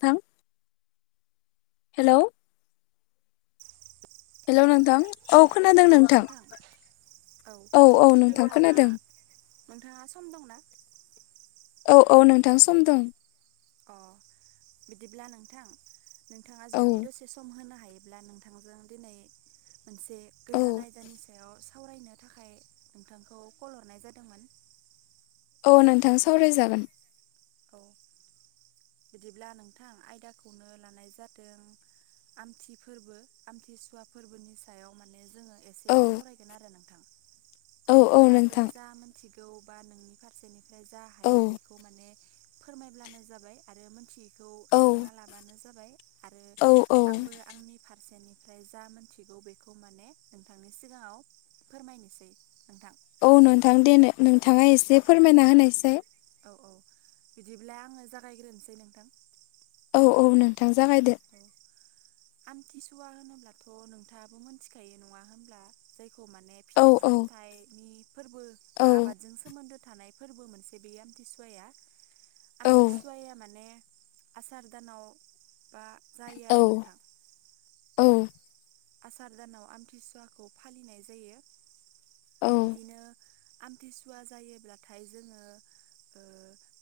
थां hello hello नोंथां औ खोनादों नोंथां औ औ नोंथां नोंथाङा खोनादों नोंथाङा सम दंना? औ औ नोंथां सम दं अ बिदिब्ला नोंथां नोंथाङा औ जुदि दसे सम होनो हा योब्ला नोंथांजों दिनै मोनसे औ गोदान आयदानि सायाव सावरायनो थाखाय नोंथांखौ कल हरनाय जादोंमोन। अ नोंथां सावरायजागोन औ बिदिब्ला नोंथां आयदाखौनो लानाय जादों। आमथि फोरबो आमथिसुवा फोरबोनि सायाव माने जों एसे औ सावरायगोन आरो नोंथां औ औ नोंथाङाबो नोंथां जा मोनथि गौ बा नोंनि फारसेनिफ्राय जा औ हायो बेखौ माने फोरमायब्लानो जाबाय आरो मोनथि बेखौ औ सोंना लाबानो जाबाय आरो औ औ आंबो आंनि फारसेनि ओमफ्राय जा मोनथिगौ बेखौ माने नोंथांनि सिगाङाव फोरमायनोसै नोंथां औ नोंथां दे औ नोंथाङा एसे फोरमायना होनायसै औ औ बिदिब्ला आङो जागायग्रोनोसै नोंथां औ औ नोंथां जागायदो औ आमथिसुवा होनोब्लाथ' नोंथाङाबो मोनथिखायो नङा होनब्ला जाय माने औ फिथाइ औ सामथनि फोरबो औ बा आबादजों सोन्दो। थानाय फोरबो मोनसे बेयो आमथिसुवाया औ आमथिसुवाया माने आसार दानावबा जायो औ आरो नोंथां औ आसार दानाव आमथिसुवाखौ फालिनाय जायो औ बिदिनो आमथिसुवा जायोब्लाथाय जोङो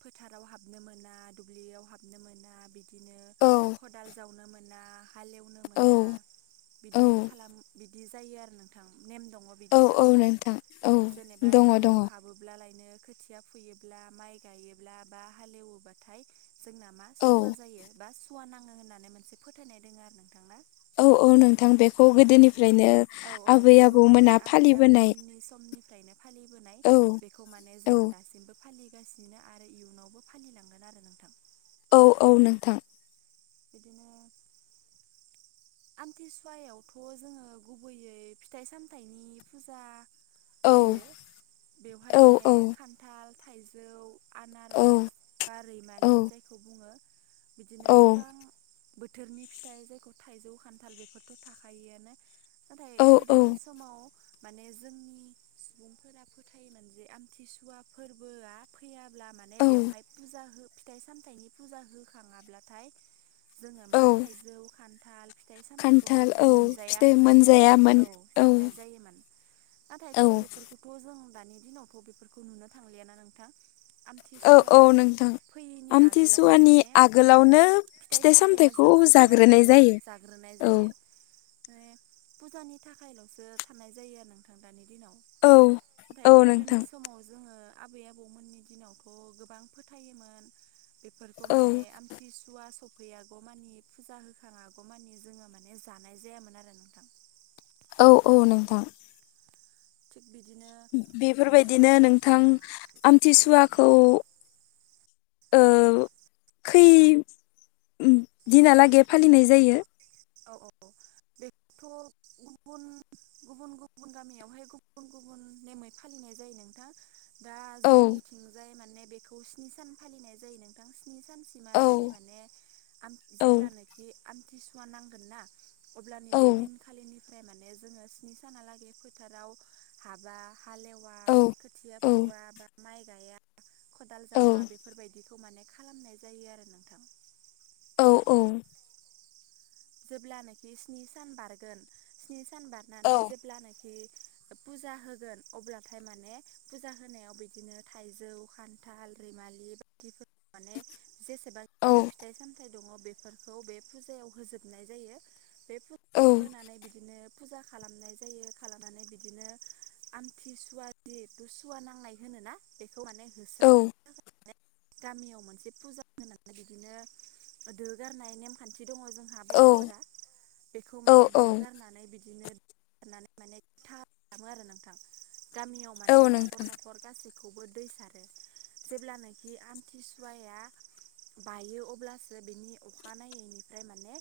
फोथाराव हाबनो मोना दुब्लियाव हाबनो मोना बिदि बिदिनो खदाल जावनो मोना हालेवनो मोना औ औ बिदि खालाम बिदि जायो आरो नोंथां नेम दङ औ बिदिना औ नोंथां औ जेनेबा दङ दङ दुब्लियाव हाबोब्ला लाय बिदिनो खोथिया फुयोब्ला माइ गायोब्ला बा हालेवोबाथाय जोंना मा औ सुवा जायो बा सुवा नाङो होननानै मोनसे फोथायनाय दङ आरो नोंथांना औ औ नोंथां बेखौ गोदोनिफ्रायनो औ औ आबै बेखौ आबौमोना फालिबोनाय नो फालिबोनाय औ बेखौ मान औ जोङ दासिमबो फालिगासिनो आरो इयुनावबो फालिलांगोन आरो नोंथां औ औ नोंथां बिदिनो आमथिसुवायावथ' जोङो गुबैयै फिथाइ सामथाइनि फुजा औ होयो बेवहाय औ माने औ खान्थाल थाइजौ औ आनारस बा औ रैमालि जायखौ बुङो बिदिनो गोबां बोथोरनि फिथाइ जायखौ थाइजौ खान्थाल बेफोरथ' थाखिआनो नाथाय औ गोदोनि समाव माने जोंनि सुबुंफोरा फोथायोमोन जे आमथिसुवा फोरबोआ फैय अब्ला माने औ बेवहाय फुजा हो फिथाइ सामथाइनि फुजा होखाङाब्लाथाय जोङो औ मा थाइजौ खान्थाल फिथाइ सामथखौ खान्थाल माने औ मोनजाया फिथाइ होननानै मोनजायामोन औ साननाय जायोमोन। नाथायथ' औ बेफोरखौथ' जों दानि दिनावथ' बेफोरखौ नुनो थांलियाना नोंथां। औ आमथिसुवा औ नोंथां। फैयैनि आगोलावनो आमथिसुवानि माने आगोलावनो फिथाइ सामथाइया सामथायाइखौ जोबजोबो आरो जाग्रोनाय औ जायो। जाग्रोनाय औ जायो माने फुजानि थाखायल'सो थानाय जायो आरो नोंथां दानि दिनाव औ नाथाय औ नोंथां गोदोनि समाव जोङो। आबै आबौमोननि दिनावथ' गोबां फोथायोमोन। बेफोरखौ औ माने आमथिसुवा सफैयागौ मानि फुजा होखाङागौ मानि जोङो माने जानाय जायामोन आरो नोंथां। औ औ नोंथां। थिक बिदिनो माने बेफोरबायदिनो नोंथां आमथिसुवाखौ औ खै दिनालागै फालिनाय जायो? औ औ औ बेखौथ'। गुबुन गुबुन गुबुन गामियावहाय गुबुन गुबुन नेमै फालिनाय जायो नोंथां। दा औ जोंनिथिंजाय माने बेखौ स्नि सान फालिनाय जायो नोंथां। स्नि सानसिमहालागै औ माने औ जेब्लानोखि आमथिसुवा नांगोन ना अब्लानि औ बे दिनखालिनि ओमफ्राय माने जोङो स्नि सानालागै फोथाराव हाबा। हालेवा औ खोथिया औ फुवा बा माइ गाया खदाल औ जावा बेफोरबायदिखौ माने खालामनाय जायो आरो नोंथां औ औ। जेब्लानाखि स्नि सान बारगोन स्नि सान औ बारनानै जेब्लानाखि फुजा होगोन अब्लाथाय माने फुजा होनायाव बिदिनो थाइजौ खान्थाल रैमालि माने जेसेबांखिनि औ फिथाइ सामथाइ दङ बेफोरखौ बे फुजायाव होजोब फबनाय जायो बे फुजाखौ होनानै बिदिनो फुजा खालामनाय जायो खालामनानै बिदिनो आमथि सुवा जिथ' सुवा नांनाय होनो। ना बेखौ माने होस गामियाव मोनसे फुजा होनानै बिदिनो दो गारनाय नेमखान्थि बो दङ जोंहा औ बर'फोरा बेखौ औ माने औ दो गारनानै बिदिनो नानै माने खालामो आरो नोंथां गामियाव औ माने न'खर नोंथां न'खर गासि खौबो दै सारो जेब्लानाखि आमथिसुवाया बायो अब्लासो बिनि अखानायैनिफ्राय माने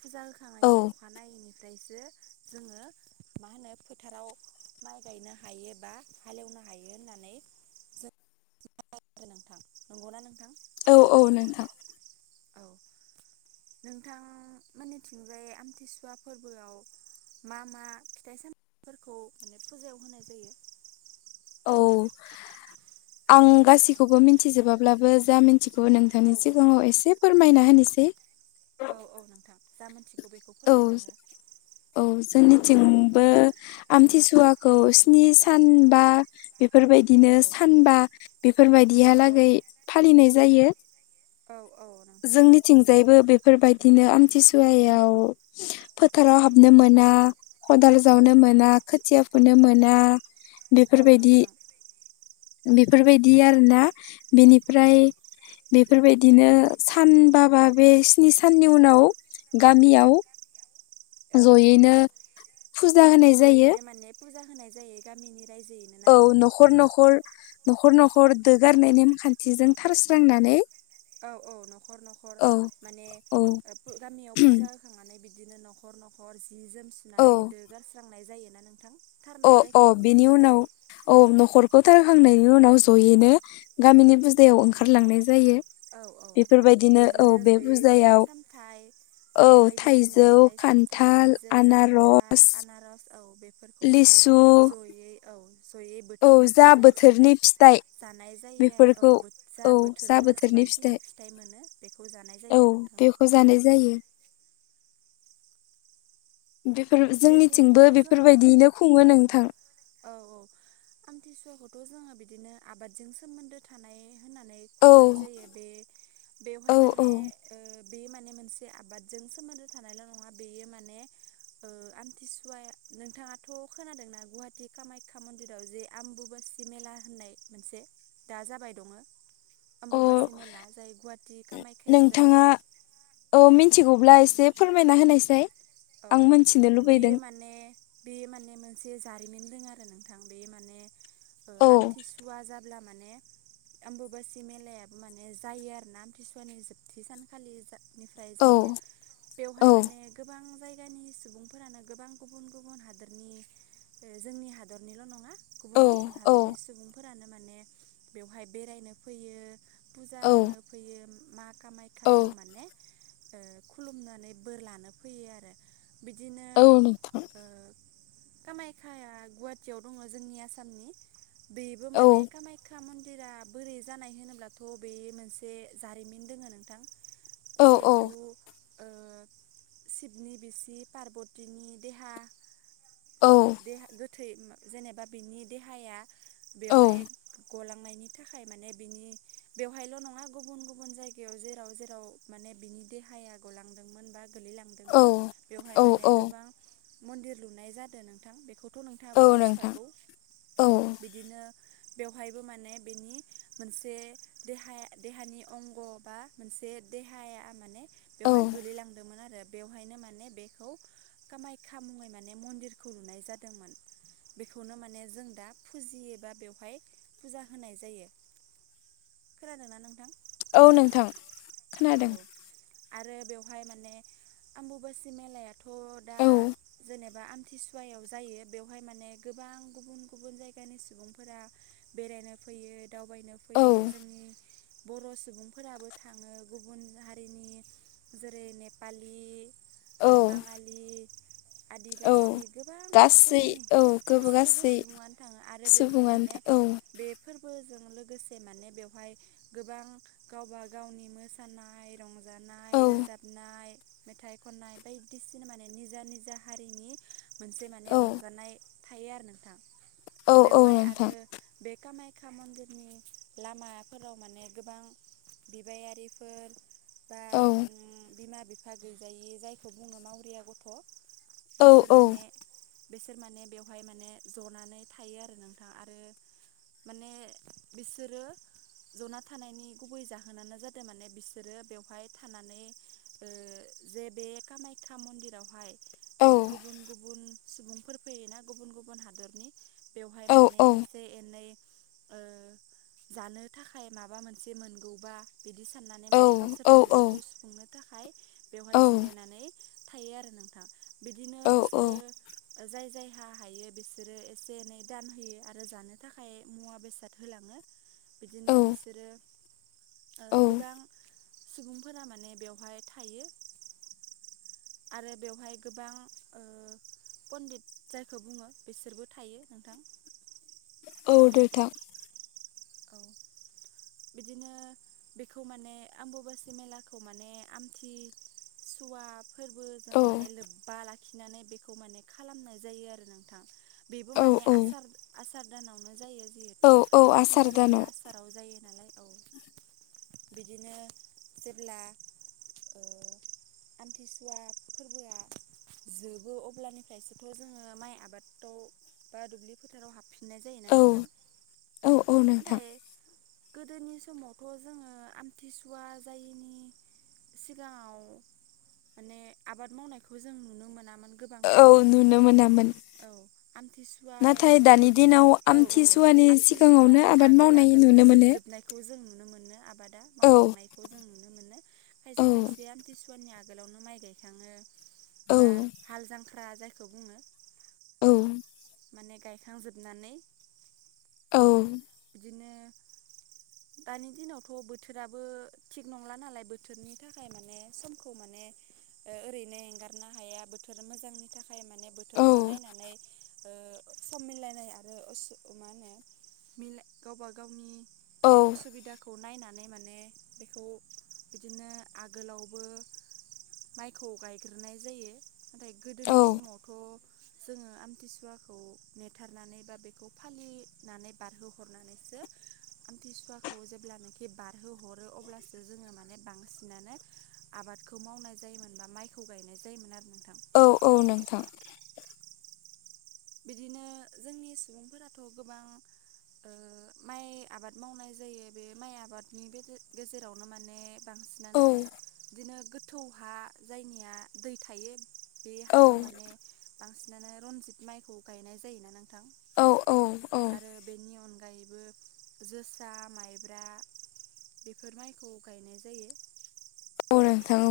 फुजा औ होखांनायनि अखानायैनि। ओमफ्रायसो जोङो मा होनो फोथाराव माइ गायनो हायोबा हालेवनो हायो होननानै जों नोंथां नंगौना नोंथां? औ औ नोंथां औ नोंथां मोनिथिंजाय आमथिसुवा फोरबोआव मा मा फिथाइ सामथाइफोरखौ माने फुजायाव होनाय जायो औ आं गासिखौबो मिथिजोबाब्लाबो जा मि थिगौ औ नोंथांनि औ सिगाङाव एसे फोरमायना होनोसै औ औ नोंथां जा मोनथिगौ बेखौ औ फोरमायना हो औ जोंनिथिंबो आमथिसुवाखौ स्नि सान बा बेफोरबायदिनो औ सानबा औ बेफोरबायदिहालागै फालिनाय जायो। औ औ। नोंथां जोंनिथिंजायबो बेफोरबायदिनो आमथिसुवायाव फोथाराव हाबनोमोन। मोना खदाल औ जावनो औ मोना खोथिया फुनो मोना औ बेफोरबायदि नोंथां बेफोरबायदि आरोना बेनिफ्राय बेफोरबायदिनो सानबाबा बे स्नि साननि उनाव गामियाव औ जयैनो फुजा होनाय जायो। जयैनो माने फुजा होनाय जायो गामिनि रायजोयैनो ना औ न'खर न'खर। न'खर न'खर दोगारनाय नेमखान्थिजों थारस्रांनानै। औ औ न'खर न'खर औ माने औ गामियाव फुजा होखांनानै बिदि बिदिनो न'खर न'खर जि जोम सुनानै औ दोगारस्रांनाय जायोना नोंथां अ थारनाय अ जायखौ बुङो बिनि उनाव औ न'खरखौ थारखांनाय बेनि उनाव जयैनो गामिनि फुजायाव ओंखारलांनाय जायो। औ औ बेफोरबायदिनो औ बिदिनो बे जयै फुजायाव फिथाइ सामथाय औ बायदिसिना थाइजौ फिथाइ साम थाइ खान्थाल थाइजौ आनारस खान्थाल आनारस औ। बेफोरखौ माने लिसु जयै औ जयै औ बोथोरनि जा फुजा हिसाबै बोथोरनि फिथाइ जानाय जायो आरो बेफोरखौ औ जा बोथोराव जेसेबां गोबांखिनि फिथाइ मोनो बेखौ जानाय औ जायो नोंथां। बेखौ जानाय जायो बेफोर बेखौथ' जोंनिथिंबो जोङो बेफोरबायदियैनो खुङो नोंथां। औ आमथिसुवाखौथ' जोङो बिदिनो आबादजों सोमोन्दो थानाय होननानै औ खुंनाय जायो बे औ बेवहाय औ माने बे माने मोनसे आबादजों सोमोन्दो थानायल' नङा बेयो माने आमथिसुवाया नोंथाङाथ' खोनादोंना गुवाहाटि कामाख्या मन्दिराव जे आम्बुुबास मेला होननाय मोनसे दा जाबाय दङ? अ आम्बुुबासि मेला जाय गुवाहाटि कामाय्खायाव जायो। अब्ला एसे फोरमायना होनायसाय? औ आं मोनथिनो बेयो लुबैदों माने बेयो माने मोन मोनसे जारिमिन दङ आरो नोंथां बे माने ओ औ आमथिसुवा जाब्ला माने आम्बुुबासि मेलायाबो माने जायो आरोना आमथिसुवानि जोबथि सानखालि निफ्राय औ जायो बेवहाय माने गोबां जायगानि सुबुंफोरानो गोबां गुबुन गुबुन हादरनि जोंनि हादरनिल' नङा। औ गुबुन गुबुन औ हादरनि सुबुंफोरानो माने बेवहाय बेरायनो फैयो। फुजा औ होनो फैयो मा कामाख्याखौ औ माने ओ खुलुमनानै बोर लानो फैयो आरो बिदि औ नोंथां। कामाख्याआ गुवाहाटियाव दङ जोंनि आसामनि बिबो औ माने कामाख्या मन दिरा बोरै जानाय होनोब्लाथ' बे मोनसे जारिमिन दोङो नोंथां। औ औ जिहेथु ओ सिबनि बिसि पार्तिनि देहा औ देहा थै जेनेबा बिनि देहाया बेवहाय गलांनायनि थाखाय माने बिनि बेवहायल' नङा गुबुन गुबुन जायगायाव जेराव जेराव माने बिनि देहाया गलांदोंमोन बा गोलै औ बेवहाय माने औ गोबां मन्दिर लुनाय जादों नोंथां बेखौ थ' नोंथाङाबो औ नोंथां मिथिखागौ औ बिदिनो बेवहायबो माने बेनि मोनसे देहाया देहानि अंग बा मोनसे बे देहाया माने औ बेवहाय गोलैलांदोंमोन आरो बेवहायनो मा माने बेखौ कामाख्या मुङै माने मन्दिरखौ लुनाय जादोंमोन। बेखौनो माने जों दा फुजियो एबा बेवहाय फुजा होनाय जायो। खोनादोंना नोंथां? औ नोंथां खोनादों। औ आरो बेवहाय माने आम्बुबासि मेलायाथ' दा औ जेनेबा आमथिसुवायाव जायो बेवहाय माने गोबां गोबां गुबुन गुबुन जायगानि सुबुंफोरा बेरायनो फैयो। दावबायनो औ फैयो जोंनि बर' सुबुंफोराबो थाङो। गुबुन हारिनि जेरै नेपालि औ ओ बाङालि औ आदिबासि गोबां गासै रोखोमनि औ गोबो गासैबो गासै सुबुङानो थाङो आरो बेवहाय माने सुबुङानो औ बेफोरबो जों लोगोसे माने बेहाय गोबां गावबा गावनि मोसानाय रं जानाय औ रोजाबनाय मेथाइ खननाय बायदिसिना माने निजा निजा हारिनि मोनसे माने औ रंजानाय थायो आरो नोंथां औ औ बेवहाय आरो नोंथां बे कामाय [unintelligible] लामाफोराव माने गोबां बिबायारिफोर बा औ उम बिमा बिफा गैजायि जायखौ बुङो मावरिया गथ'। औ बिसोर औ माने बेसोर माने बेवहाय माने जनानै थायो आरो नोंथां आरो माने बिसोरो जना थानायनि गुबै जाहोनानो जादों माने बिसोरो बेवहाय थानानै ओ जे बे कामाख्या मन्दिरावहाय औ गुबुन गुबुन सुबुंफोर फैयोना गुबुन गुबुन हादरनि बेवहाय औ माने औ एसे एनै ओ जानो थाखाय माबा मोनसे मोनगौबा बिदि सान माने माने औ औ गावसोरनि उदैखौ सुफुंनो थाखाय बेवहाय जिरायनानै। थायो आरो नोंथां बिदिनो औ बिसोरो जाय जाय हा हायो बिसोरो एसे एनै दान होयो आरो जानो थाखाय मुवा बेसाद होलाङो। बिदिनो औ बिसोरो ओ गोबां सुबुंफोरा माने बेवहाय थायो। आरो बेवहाय गोबां पणडित जायखौ बुङो बिसोरबो थायो नोंथां।। औ दैथा औ बिदिनो बेखौ माने आम्बबासि मेलाखौ माने आमथि। सुवा फोरबो जों औ माने लोब्बा लाखिनानै बेखौ माने खालामनाय जायो आरो नोंथां‌। बेबो औ माने औ आसार आसार दानावनो जायो औ जिहेथु औ आसार आमथिसुवाया दानाव आसाराव जायो। [unintelligible] नालाय औ बिदिनो जेब्ला आमथिसुवा फोरबोआ जोबो अब्लानिफ्रायसोथ जोङो माइ आबादाव बा दुब्लि फोथाराव हाबफिन मोननाय जायोना औ नोंथां औ औ नोंथां नाथाय। गोदोनि समावथ जोङो आमथिसुवा जायैनि सिगाङाव माने आबाद मावनायखौ जों नुनो मोना औ नुनो मोनामोन। औ आमथिसुवाया नाथाय दानि जेठ दिनाव औ औ आमथिसुवानि सिगाङावनो आमथिसुवानि आबाद आगोल मावनाय आगोल नुनो मोनो जोबजोबनाय खौ जों नुनो मोनो आबादा औ मावखांनायखौ जों नुनो मोनो औ खायसे खायसे आमथि सुवानि आगोलावनो माइ गायखाङो औ बा हाल जांख्रा जायखौ बुङो औ माने गायखांजोबनानै औ बिदिनो दानि दिनावथ बोथोराबो थिग नंला नालाय बोथोरनि थाखाय माने समखौ माने ओरैनो एंगारनो हाया बोथोर मोजांनि थाखाय माने बोथोरखौ औ नायनानै ओ सम मिलायनाय आरो असु ओ मा होनो? गावबा गावनि औ असुबिदाखौ नायनानै माने बेखौ बिदिनो आगोलावबो माइखौ गायग्रोनाय जायो नाथाय औ गोदोनि समावथ जोङो आमथिसुवाखौ नेथारनानै बा बेखौ फालिनानै बारहोहर हरनानै आमथिसुवाखौ जेब्लानोखि बारहोहरो अब्लासो जोङो माने बांसिनानो आबादखौ मावनाय जायोमोन बा माइखौ गायनाय जायोमोन आरो नोंथां औ औ नोंथां बिदिनो जोंनि सुबुंफोराथ गोबां माइ आबाद मावनाय जायो बे माइ आबादनि गेजेरावनो माने औ बांसिनानो बिदिनो गोथौ हा जायनिया दै थायो। बे औ हायाव माने बांसिनानो रनजित माइखौ गायनाय जायोना नों? थां औ औ औ आरो बेनि अनग गायैबो जोसा माइब्रा बेफोर माइखौ गायनाय जायो। औ नोंथां औ